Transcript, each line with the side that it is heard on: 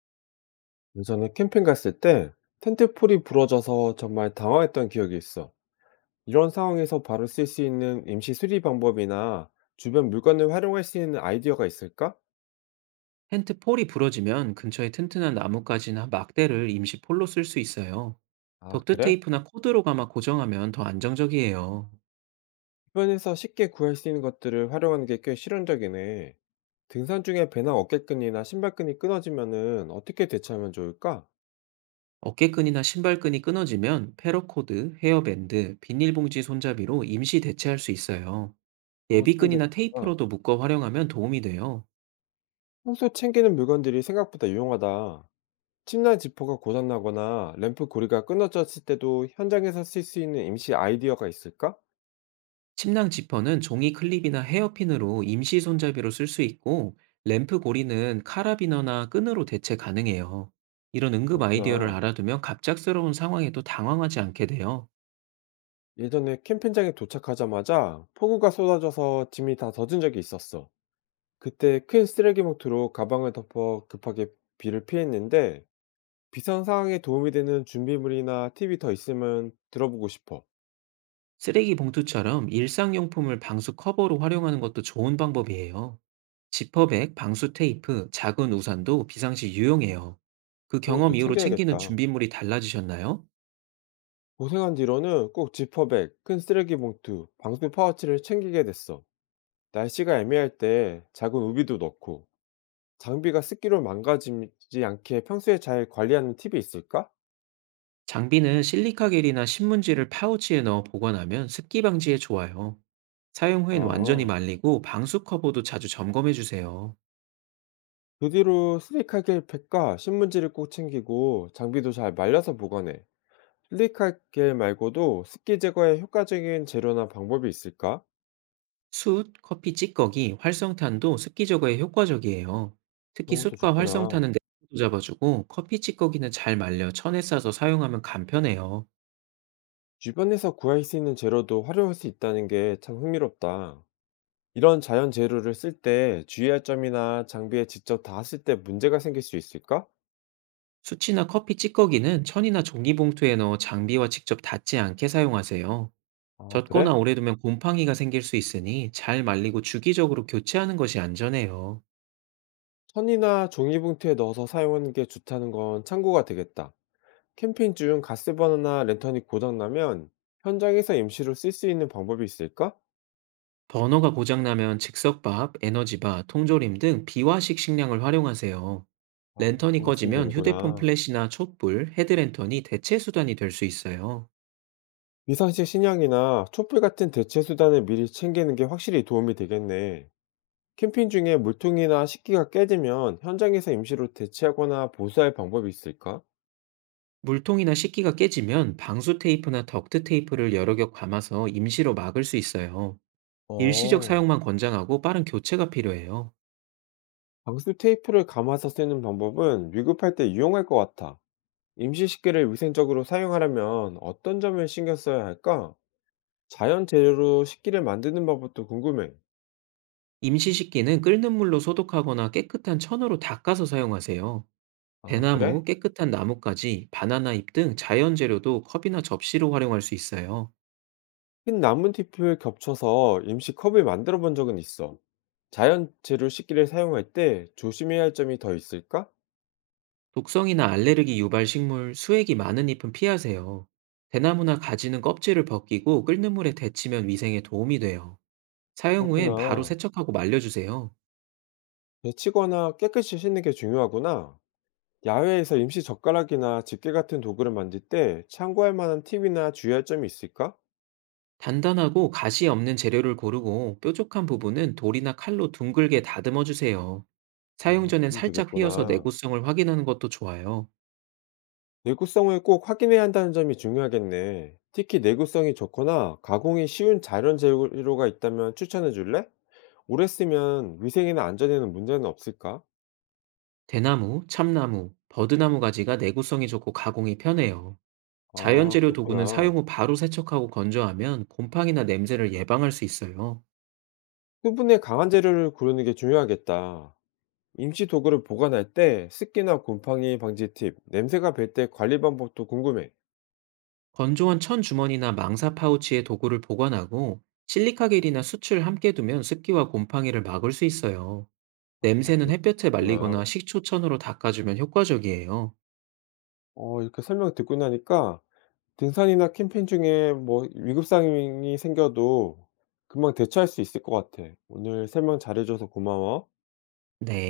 left: 예전에 캠핑 갔을 때 텐트폴이 부러져서 정말 당황했던 기억이 있어. 이런 상황에서 바로 쓸 수 있는 임시 수리 방법이나 주변 물건을 활용할 수 있는 아이디어가 있을까?
right: 텐트 폴이 부러지면 근처에 튼튼한 나뭇가지나 막대를 임시 폴로 쓸 수 있어요.
left: 아, 그래?
right: 덕트테이프나 코드로 감아 고정하면 더 안정적이에요.
left: 주변에서 쉽게 구할 수 있는 것들을 활용하는 게 꽤 실용적이네. 등산 중에 배낭 어깨끈이나 신발끈이 끊어지면은 어떻게 대처하면 좋을까?
right: 어깨끈이나 신발끈이 끊어지면 패러코드, 헤어밴드, 비닐봉지 손잡이로 임시 대체할 수 있어요.
left: 그거 쓰면
right: 예비끈이나
left: 되니까.
right: 테이프로도 묶어 활용하면 도움이 돼요.
left: 평소 챙기는 물건들이 생각보다 유용하다. 침낭 지퍼가 고장나거나 램프 고리가 끊어졌을 때도 현장에서 쓸 수 있는 임시 아이디어가 있을까?
right: 침낭 지퍼는 종이 클립이나 헤어핀으로 임시 손잡이로 쓸 수 있고, 램프 고리는 카라비너나 끈으로 대체 가능해요. 이런 응급 아이디어를
left: 그렇구나.
right: 알아두면 갑작스러운 상황에도 당황하지 않게 돼요.
left: 예전에 캠핑장에 도착하자마자 폭우가 쏟아져서 짐이 다 젖은 적이 있었어. 그때 큰 쓰레기 봉투로 가방을 덮어 급하게 비를 피했는데 비상 상황에 도움이 되는 준비물이나 팁이 더 있으면 들어보고 싶어.
right: 쓰레기 봉투처럼 일상용품을 방수 커버로 활용하는 것도 좋은 방법이에요. 지퍼백, 방수 테이프, 작은 우산도 비상시 유용해요. 그
left: 그런
right: 경험
left: 것도
right: 이후로 챙기는
left: 챙겨야겠다.
right: 준비물이 달라지셨나요?
left: 고생한 뒤로는 꼭 지퍼백, 큰 쓰레기 봉투, 방수 파우치를 챙기게 됐어. 날씨가 애매할 때 작은 우비도 넣고 장비가 습기로 망가지지 않게 평소에 잘 관리하는 팁이 있을까?
right: 장비는 실리카겔이나 신문지를 파우치에 넣어 보관하면 습기 방지에 좋아요. 사용 후엔 완전히
left: 아.
right: 말리고 방수 커버도 자주 점검해 주세요.
left: 그 뒤로 슬릭하겔 팩과 신문지를 꼭 챙기고 장비도 잘 말려서 보관해. 슬릭하겔 말고도 습기 제거에 효과적인 재료나 방법이 있을까?
right: 숯, 커피 찌꺼기, 활성탄도 습기 제거에 효과적이에요. 특히
left: 그런 것도
right: 숯과
left: 좋구나.
right: 활성탄은 내도 잡아주고 커피 찌꺼기는 잘 말려 천에 싸서 사용하면 간편해요.
left: 주변에서 구할 수 있는 재료도 활용할 수 있다는 게 참 흥미롭다. 이런 자연 재료를 쓸 때 주의할 점이나 장비에 직접 닿았을 때 문제가 생길 수 있을까?
right: 숯이나 커피 찌꺼기는 천이나 종이봉투에 넣어 장비와 직접 닿지 않게 사용하세요.
left: 아,
right: 젖거나
left: 그래?
right: 오래 두면 곰팡이가 생길 수 있으니 잘 말리고 주기적으로 교체하는 것이 안전해요.
left: 천이나 종이봉투에 넣어서 사용하는 게 좋다는 건 참고가 되겠다. 캠핑 중 가스버너나 랜턴이 고장나면 현장에서 임시로 쓸 수 있는 방법이 있을까?
right: 버너가 고장나면 즉석밥, 에너지바, 통조림 등 비화식 식량을 활용하세요.
left: 아,
right: 랜턴이
left: 그거 쓰면
right: 꺼지면 휴대폰
left: 되는구나.
right: 플래시나 촛불, 헤드랜턴이 대체 수단이 될 수 있어요.
left: 비상식 식량이나 촛불 같은 대체 수단을 미리 챙기는 게 확실히 도움이 되겠네. 캠핑 중에 물통이나 식기가 깨지면 현장에서 임시로 대체하거나 보수할 방법이 있을까?
right: 물통이나 식기가 깨지면 방수 테이프나 덕트 테이프를 여러 겹 감아서 임시로 막을 수 있어요. 일시적
left: 어,
right: 사용만 권장하고 빠른 교체가 필요해요.
left: 방수 테이프를 감아서 쓰는 방법은 위급할 때 유용할 것 같아. 임시 식기를 위생적으로 사용하려면 어떤 점을 신경 써야 할까? 자연 재료로 식기를 만드는 방법도 궁금해.
right: 임시 식기는 끓는 물로 소독하거나 깨끗한 천으로 닦아서 사용하세요.
left: 아, 그래?
right: 대나무, 깨끗한 나뭇가지, 바나나 잎 등 자연 재료도 컵이나 접시로 활용할 수 있어요.
left: 흰 나뭇잎을 겹쳐서 임시 컵을 만들어 본 적은 있어. 자연 재료 식기를 사용할 때 조심해야 할 점이 더 있을까?
right: 독성이나 알레르기 유발 식물, 수액이 많은 잎은 피하세요. 대나무나 가지는 껍질을 벗기고 끓는 물에 데치면 위생에 도움이 돼요. 사용 후엔 바로
left: 그렇구나.
right: 세척하고 말려주세요.
left: 데치거나 깨끗이 씻는 게 중요하구나. 야외에서 임시 젓가락이나 집게 같은 도구를 만들 때 참고할 만한 팁이나 주의할 점이 있을까?
right: 단단하고 가시 없는 재료를 고르고 뾰족한 부분은 돌이나 칼로 둥글게 다듬어 주세요.
left: 아,
right: 사용 전엔
left: 그럼
right: 살짝 휘어서
left: 되겠구나.
right: 내구성을 확인하는 것도 좋아요.
left: 내구성을 꼭 확인해야 한다는 점이 중요하겠네. 특히 내구성이 좋거나 가공이 쉬운 자연 재료가 있다면 추천해 줄래? 오래 쓰면 위생이나 안전에는 문제는 없을까?
right: 대나무, 참나무, 버드나무 가지가 내구성이 좋고 가공이 편해요.
left: 아,
right: 자연재료 도구는 사용
left: 그렇구나.
right: 후 바로 세척하고 건조하면 곰팡이나 냄새를 예방할 수 있어요.
left: 수분에 강한 재료를 고르는 게 중요하겠다. 임시 도구를 보관할 때 습기나 곰팡이 방지 팁, 냄새가 배 때 관리 방법도 궁금해.
right: 건조한 천 주머니나 망사 파우치에 도구를 보관하고 실리카겔이나 수치를 함께 두면 습기와 곰팡이를 막을 수 있어요.
left: 아,
right: 냄새는 햇볕에
left: 그렇구나.
right: 말리거나 식초천으로 닦아주면 효과적이에요.
left: 이렇게 설명 듣고 나니까 등산이나 캠핑 중에 뭐 위급 상황이 생겨도 금방 대처할 수 있을 것 같아. 오늘 설명 잘해줘서 고마워.
right: 네.